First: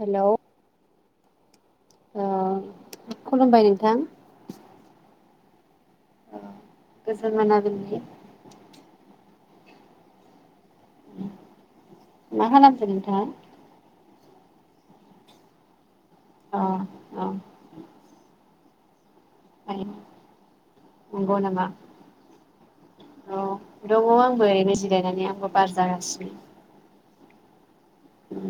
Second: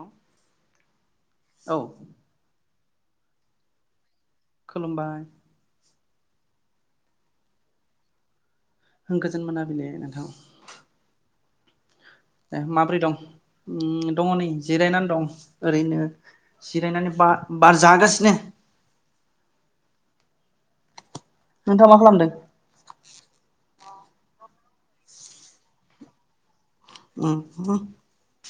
हेल' ओ औ खुलुमबाय नोंथां खुलुमबाय औ गोजीन मोनाबिलि गोजोन मोनाबिल नोंथां। मा ए खालामदों माब्रै दं नोंथाङा? दङ नै जिरायनानै दं ओरैनो अ जिरायनानै औ बा बार जागासिनो [inaudible] नंगौ नाम नोंथाङा मा खालामदों औ दंङ आंबो एरनोजिरायनानै आंबो बार जागासिनो ओ उ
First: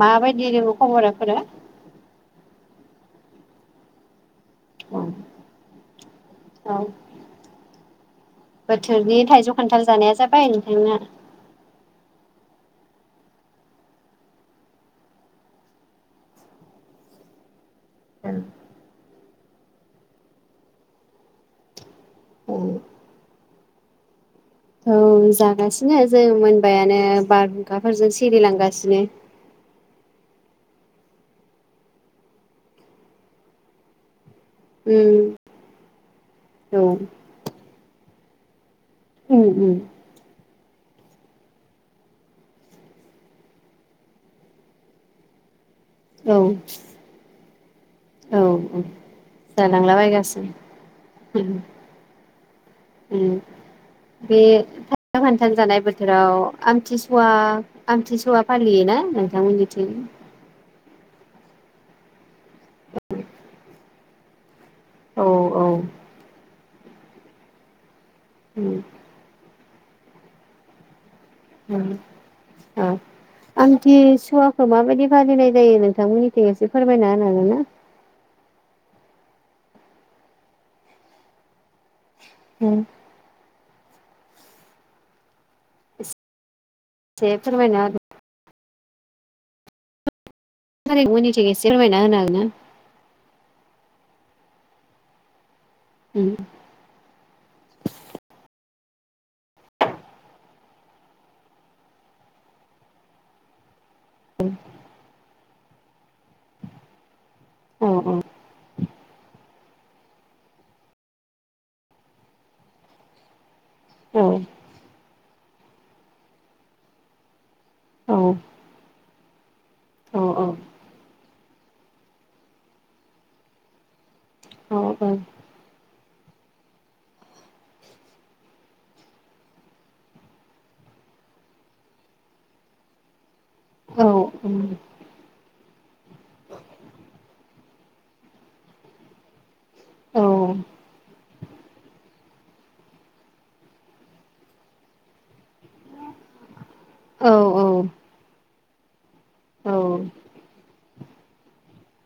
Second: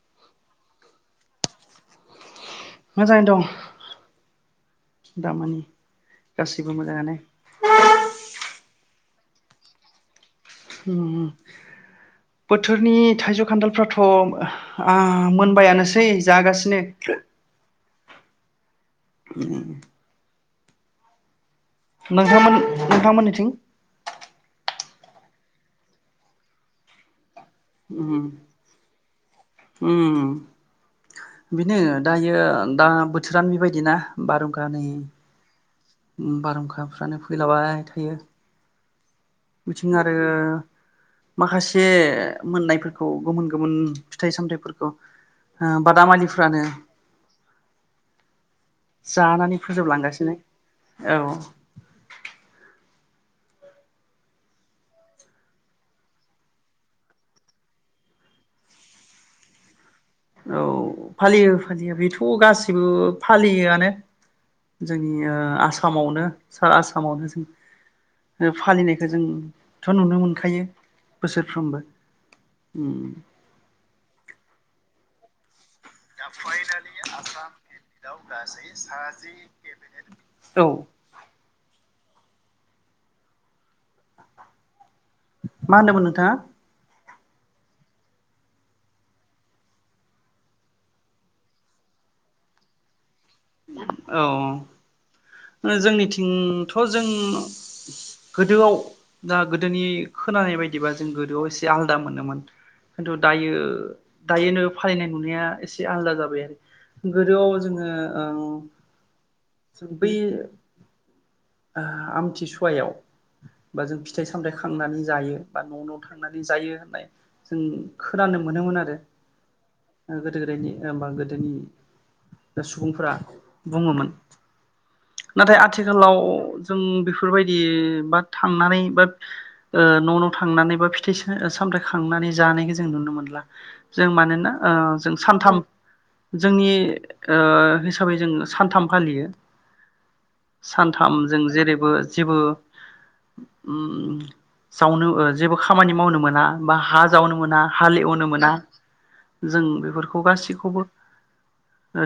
माबायदि दंङ खबराफोरा मोजांङैनो दं दामानि गासैबो औ मोजांङानो थोरनि थाइजौ खान्थाल जानाया जाबाय नोंथांना? उम बोथोरनि थाइजौ, खान्थालफ्राथ' ओ मोनबायानोसै जागासिनो ए उ नोंथांमोन नोंथांमोननिथिं औ जागासिनो जों मोनबायानो बारहुंखाफोरजों उम सिरिलांगासिनो उम बेनो दायो दा बोथोरानो बेबायदि ना बारहुंखानि उम उम औ बारहुंखाफ्रानो फैलावबाय था यो उम उम मिथिं आरो माखासे मोननायफोरखौ गोमोन गोमोन फिथाइ सामथायफोरखौ आ औ बादामालिफ्रानो औ ओ जानानै जानांला फोजोबलांगासिनो बायगासिनो औ उम उम बे खान्थाल खान्थाल जानाय बोथोराव आमथिसुवा आमथिसुवा फालियोना नोंथांमोननिथिं? औ फालियो फालियो बेथ' गाससिबो फालियोआनो। जोंनि औ ओ आसामावनो। सा आसामावनो जों ओ उम फालिनायखौ जोंथ' नुनो मोन खायो बोसोरफ्रोमबो उम थि सुवाखौ माबायदि फालिनाय जायो नोंथांमोननिथिं एसे फोरमायना होनो हागोनना? साजि केबिनेट औ उम मा होनदोंमोन नोंथाङा? जे फोरमायना होदो थारि मोननिथिं एसे फोरमायना होनो हागोन ना? दा औ ओ जोंनिथिंथ' जों गोदोआव दा गोदोनि खोनानाय बायदिबा जों गोदोआव एसे आलदा मोनोमोन खिन्थु दायो दायो नो फालिनाय नुनाया एसे आलदा जाबाय आरो उम गोदोआव जोङो औ ओं स बैयो आ आमथिसुवायाव बा जों फिथाइ औ सामथाय खांनानै जायो। बा न' न' थांनानै जायो होननाय जों औ खोनानो मोनोमोन आरो ओ औ गोदो गोदायनि ओमबा गोदोनि ओ सुबुंफोरा बुङोमोन। औ नाथाय आथ आथिखालाव जों बेफोरबायदि बा थांनानै बा न' न' थांनानै बा फिथाइ सामथायाइ खांनानै जानायखौ जों नुनो मोनला। औ जों मानोना अ जों सानथाम जोंनि हिसाबै जों सानथाम फालियो सानथाम। जों जेरैबो जेबोओ जावनो जेबो खामानि मावनो मोना। हा जावनो मोना हाल एवनो मोना। जों बेफोरखौ गासैखौबो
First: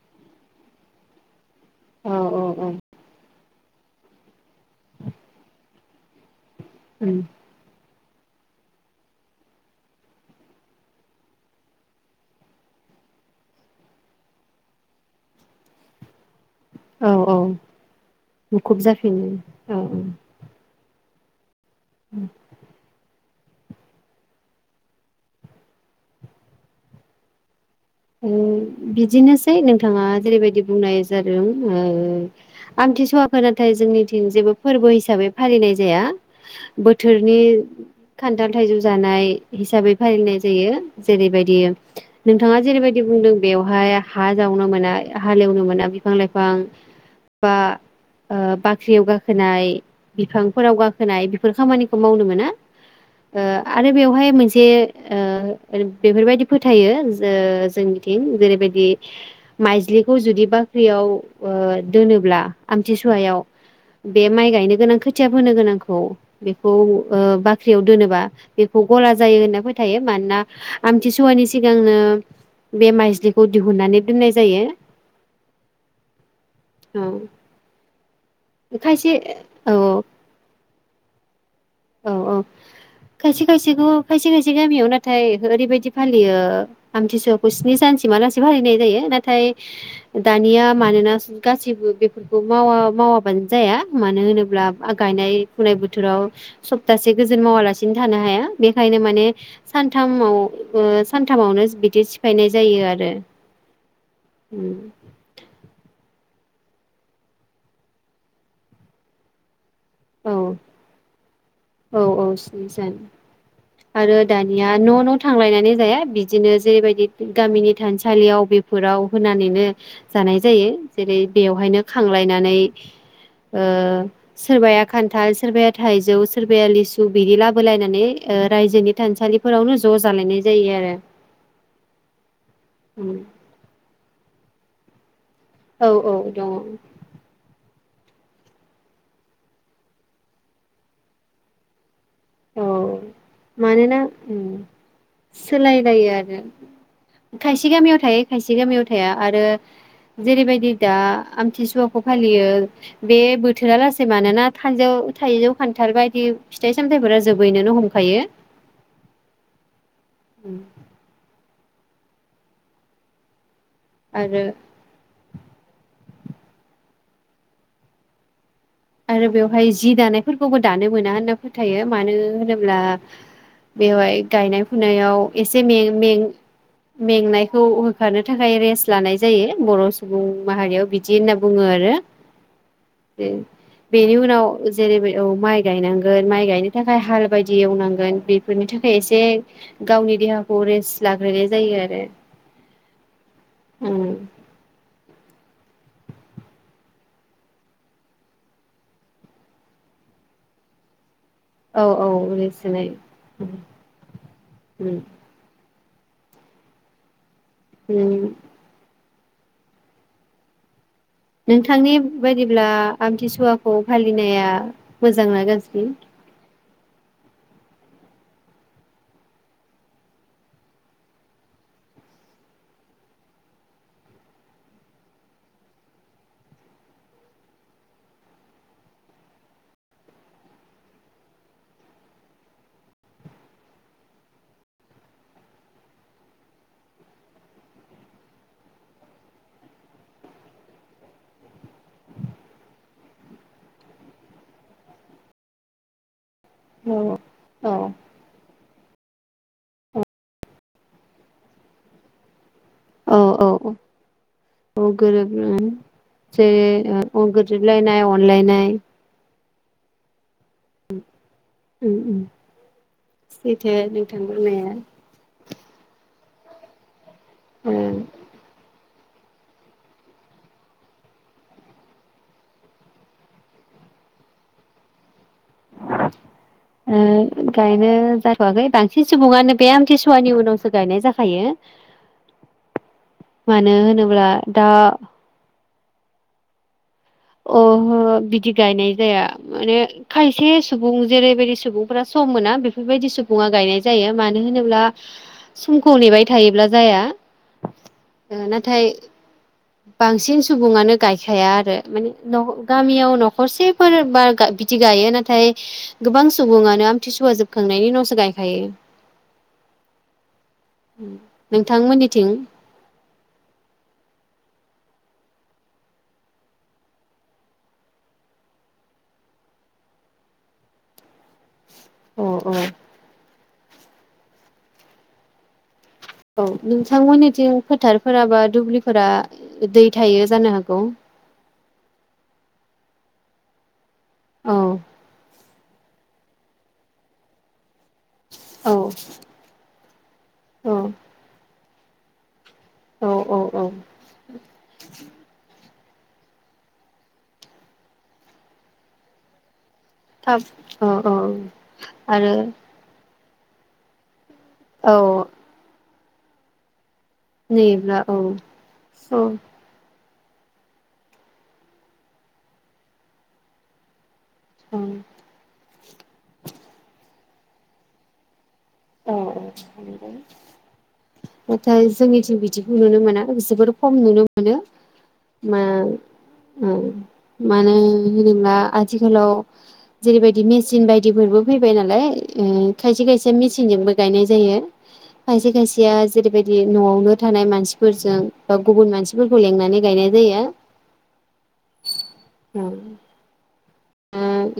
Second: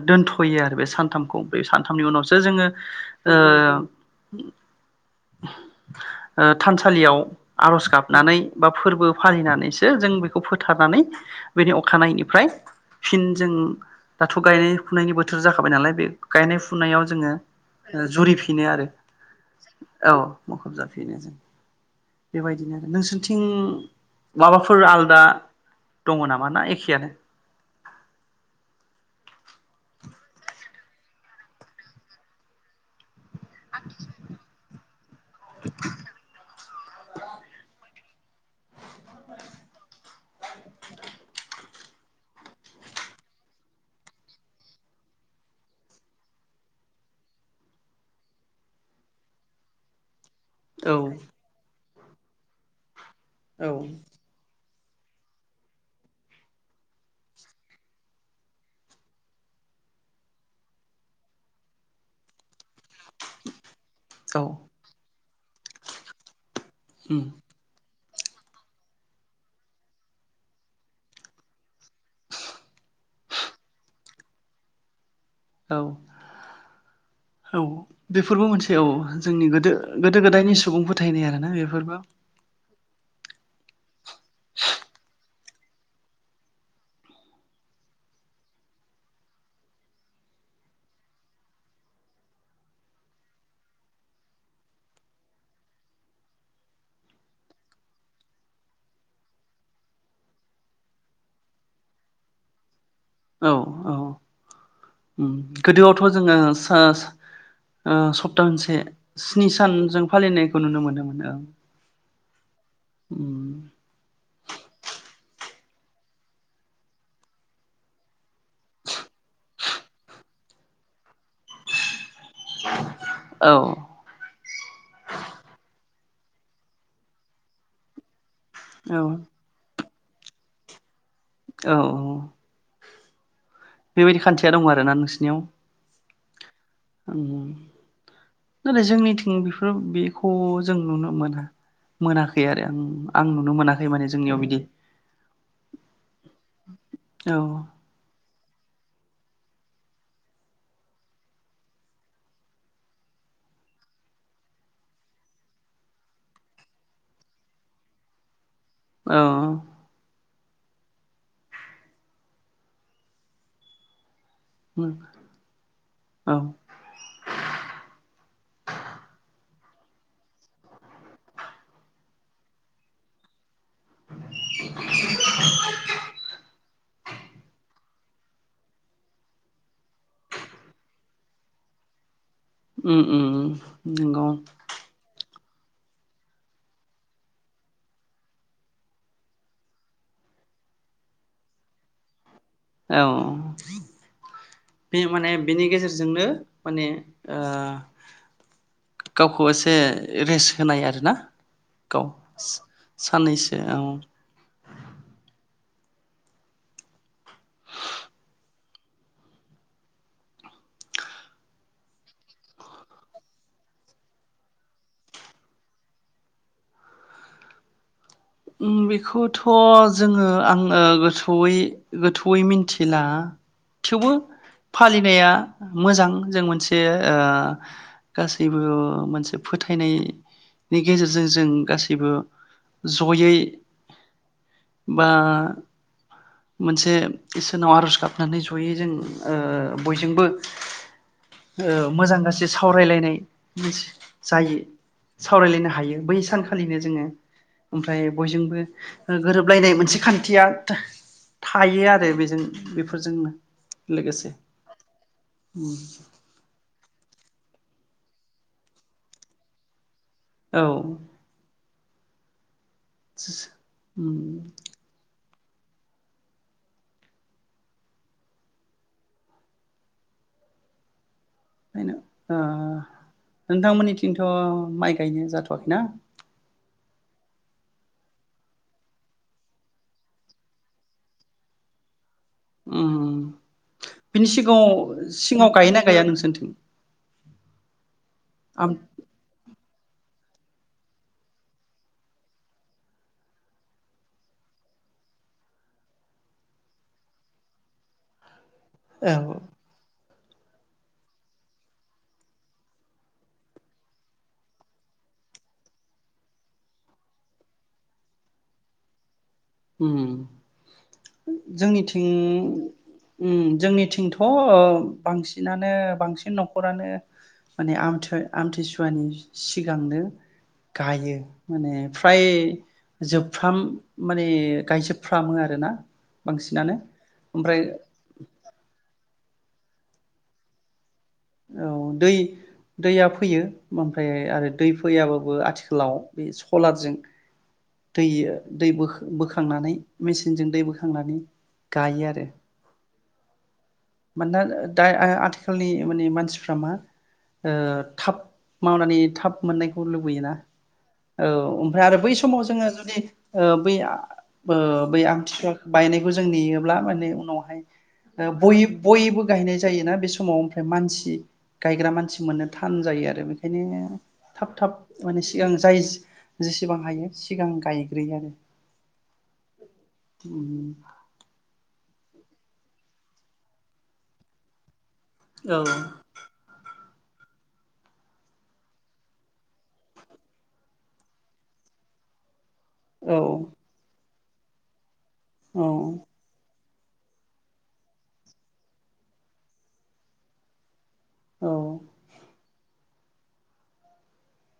दोनथ'यो आरो बे सानथामखौ सानथामनि उनावसो जोङो औ ओ उ [unintelligible] थानसालियाव आर'ज गाब नानै बा फोरबो फालिनानैसो जों बेखौ फोथारनानै बेनि अखानायैनिफ्राय फिन जों दाथ' गायनाय फुनायनि बोथोर जाखाबाय नालाय बे- गायनाय फुनायाव औ जोङो औ जुरिफिनो मुखुब आरो। जाफिनो औ मुखुब जा बेनो जों औ बेबायदिनो नोंसोर थिं माबाफोर आलादा दङ नामा ना एखेआनो? बिदिनोसै नोंथाङा जेरैबायदि बुंनाय जादों ओम आंथि सुवा नाथाय जोंनिथिं जेबो फोरबो हिसाबै फालिनाय जाया बोथोरनि खान्थाल थाइजौ जानाय हिसाबै फालिनाय जायो जेरैबायदि नोंथाङा जेरैबायदि बिदि बुंदों बेवहाय हा जावनो मोना हालेवनो मोना बिफां लाइफां बा बाख्रियाव गाखोनाय। बिफांफोराव औ गाखोनाय बेफोर खामानि मावनो मोना। ओ औ आरो बेवहाय मोनसे ओ बेफोरबायदि फोथायो। जोंनिथिं जेरैबायदि माइज्लिखौ जुदि बाख्रियाव ओ दोनोब्ला आमथिसुवायाव बे औ माइ गायनो गोनां खोथि खोथिया फोनो गोनांखौ बेखौ उम ओ बाख्रियाव दोनोबा बेखौ गला जायो होनना फोथायो मानोना आमथिसुवानि सिगांनो बे माइस्लिखौ दिहुननानै दोननाय जायो। औ औ। बेफोरबो मोनसे खायसे औ जोंनि गोदो औ गोदो गोदायनि सुबुं फोथायनाय आरोना बे औ औ। खायसे खायसेखौ खायसे खायसे गामियाव नाथाय ओरैबायदि फालियो आमथिसुवाखौ स्नि सानसिमहालासे फालिनाय जायो नाथाय दानिया मानोना गासैबो बेफोरखौ मावा मावाबानो जाया मानो होनोब्ला गायनाय फुनाय बोथोराव। सप्तासे गोजोन मावालासिनो थानो हाया बेखायनो माने सानथामाव सानथामावनो बिदि सिफायनाय जायो आरो। औ औ उम गोदोआवथ' जोङो। ओ ओ सबता मोनसे स्नि सान। सानजों औ फालिनायखौ नुनो मोनोमोन ओं। औ औ। आरो दानिया न' न' थांलायनानै जाया बिदिनो जेरैबायदि गामिनि थानसालियाव बेफोराव होनानैनो जानाय जायो जेरै बेवहायनो खांलायनानै औ सोरबाया खान्थाल सोरबाया थाइजौ। सोरबाया लिसु बिदि लाबोलायनानै रायजोनि औ थानसालिफोरावनो ज' जालायनाय जायो आरो। औ औ। उम। बेबायदि खान्थिया दं आरोना नोंसिनियाव। औ औ दङ। नै जोंनिथिं बेफोर बेखौ जों नुनो मोना। मोनाखै आरो औ आं आं नुनो मोनाखै मानोना माने जोंनियाव बिदि सोलायलायो आरो औ खायसे गामियाव थायो। खायसे गामियाव थाया आरो जेरैबायदि दा आमथिसुवाखौ फालियो बे बोथोरा लासै मानोना थाइजौ खान्थाल बायदि फिथाइ सामथायफोरा जोबहैनो हमखायो। औ [unintelligible] आरो। औ [unintelligible] आरो बेवहाय जि दानायफोरखौबो दानो मोना होनना फोथायो मानो होनोब्ला। बेवहाय गायनाय फुनायाव एसे में में मेंनायखौ। होफानो थाखाय रेस्ट लानाय जायो बर' सुबुं माहारियाव बिदि होनना बुङो आरो। उम उम बेनि नंगौ उनाव जेरै औ माइ गायनांगोन माइ गायनो थाखाय हाल बायदि एवनांगोन बेफोरनि थाखाय एसे गावनि देहाखौ रेस्ट लाग्रोनाय जायो आरो। औ। उम बे माने बेनि गेजेरजोंनो माने गावखौ एसे रेस्ट होनाय आरोना। औ गाव औ बेसेनाय। साननैसो औ होम। नोंथांनि बायदिब्ला आमथिसुवाखौ फालिनाया मोजांना गाजबो। उम बेखौथ' जोङो आङो गोथौयै गोथौयै मिथिला थेवबो फालिनाया मोजां जों मोनसे गासैबो मोनसे फोथायनायनि गेजेरजों जों गासैबो। जयै बा मोनसे इसोरनाव आर'ज गाबनानै जयै जों ओ बयजोंबो ओ मोजां गास्रि सावरायलायनाय जायो सावरायलायनो हायो बै सानखौ फालिनो औ जोङो औ ओमफ्राय बयजोंबो गोरोबलायनाय मोनसे खान्थिया थायो आरो बेजों औ बेफोरजोंनो औ लोगोसे औ गोरोबगोन जे औ गोजोन। बुलायन अनलायन। औ उम उम सैथो नोंथां ओंखायनो बुंनाया। ओं बेनो ओ नोंथांमोननिथिंथ' माइ गायनाया जाथ' आखैना? ओ गायनो जाथ'वाखै बांसिन सुबुङानो बे आमथिसुवानि उनावसो गायनाय जाखायो। ओम मानो होनोब्ला बिनि दा सिगाङाव सिगाङाव गाय ना गाया नोंसोरथिं? अहो बिदि गायनाय जाया माने खायसे सुबुं जेरैबायदि सुबुंफोरा सम मोना बेफोरबायदि सुबुङा गायनाय जायो मानो होनोब्ला समखौ नेबाय थायोब्ला जाया। नाथाय औ बांसिन सुबुंङानो गायखाया आरो माने गामियाव न'खरसेफोर बा बिदि गायो नाथाय गोबां सुबुंङानो आमथिसुवा जोबखांनायनि उनावसो गायखायो। ओम जोंनिथिं नोंथांमोननिथिं ओम जोंनिथिंथ' अ बांसिनानो बांसिन न'खरानो माने आमथि आमथिसुवानि सिगांनो गायो। माने फ्राय अ अ जोबफ्राम माने गायजोबफ्रामो आरो ना। औ नोंथांमोननिथि फोथारफोराबा दुब्लि फोर दै थायो जानो हागौ। औ दै दैया फैयो। ओमफ्राय आरो औ दै फैयाबाबो आथिखाल लाव बे सलारजों दै दै औ बोखांनानै मेसिनजों दै औ बोखांनानै गायो आरो औ औ औ मानोना दा आ आथिखालनि माने मानसि मानसिफोरा मा ओ थाब मावनानै थाब मोननाय। लुबैना औ ओमफ्राय आरो बै समाव जोंङो जुदि औ बै [unintelligible] ओ औ बै आमथिफुवा बायनायखौ जों नेयोब्ला माने उनावहाय नेयोब्ला औ बयबो औ गायनाय जायोना बे समाव ओमफ्राय मानसि गायग्रा मानसि मोननो थान जायो आरो बेखायनो थाब थाब औ माने सिगां जाय जेसेबां हायो सिगां गायग्रोयो आरो औ औ फोथाय जोंनिथिं बिदिखौ नुनो मोना जोबोर खम नुनो मोनो औ मा उम मानो होनोब्ला आथिखालाव जेरैबायदि मेचिन बायदिफोरबो फैबाय नालाय ओ खायसे औ खायसे मिथि जोंबो गायनाय जायो खायसे खायसेया जेरैबायदि बि नआवनो थानाय मानसिफोरजों बा गुबुन मानसिफोरखौ लिंनानै गायनाय जायो औ [unintelligible] उम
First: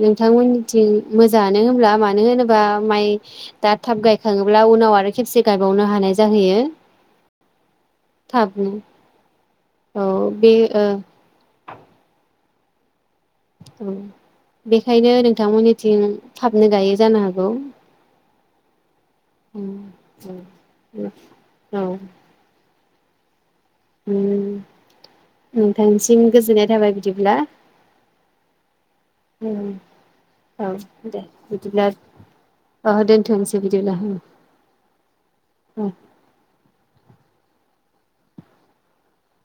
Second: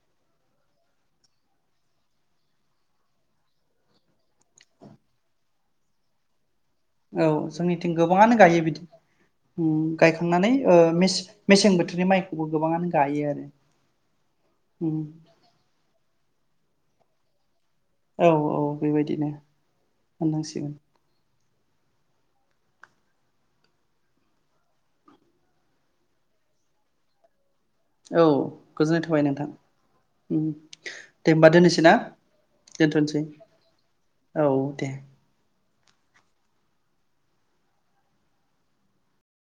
नोंथांमोननिथिं मोजांङानो होनब्ला मानो होनोबा माइ दा थाब गायखांङोब्ला उनाव आरो खेबसे गायबावनो हानाय जाहैयो औ जोंनिथिं गोबांङानो गायो थाबनो बिदि। ओ औ बे गायखांनानै ओ मेस-मेसें बोथोरनि माइ। गोबांङानो। औ बेखायनो नोंथांमोननिथिं। थाबनो गायो जानो हागौ। औ औ बेबायदिनो मोननांसिगोन। औ। [unintelligible] नोंथांसिम गोजोननाय थाबाय बिदिब्ला। औ गोजोननाय थाबाय नोंथां ओ औ दे होमबा बिदिब्ला दोननोसै ना दोनथ'सै दोनथ'नोसै औ दे। ओ। [inaudible]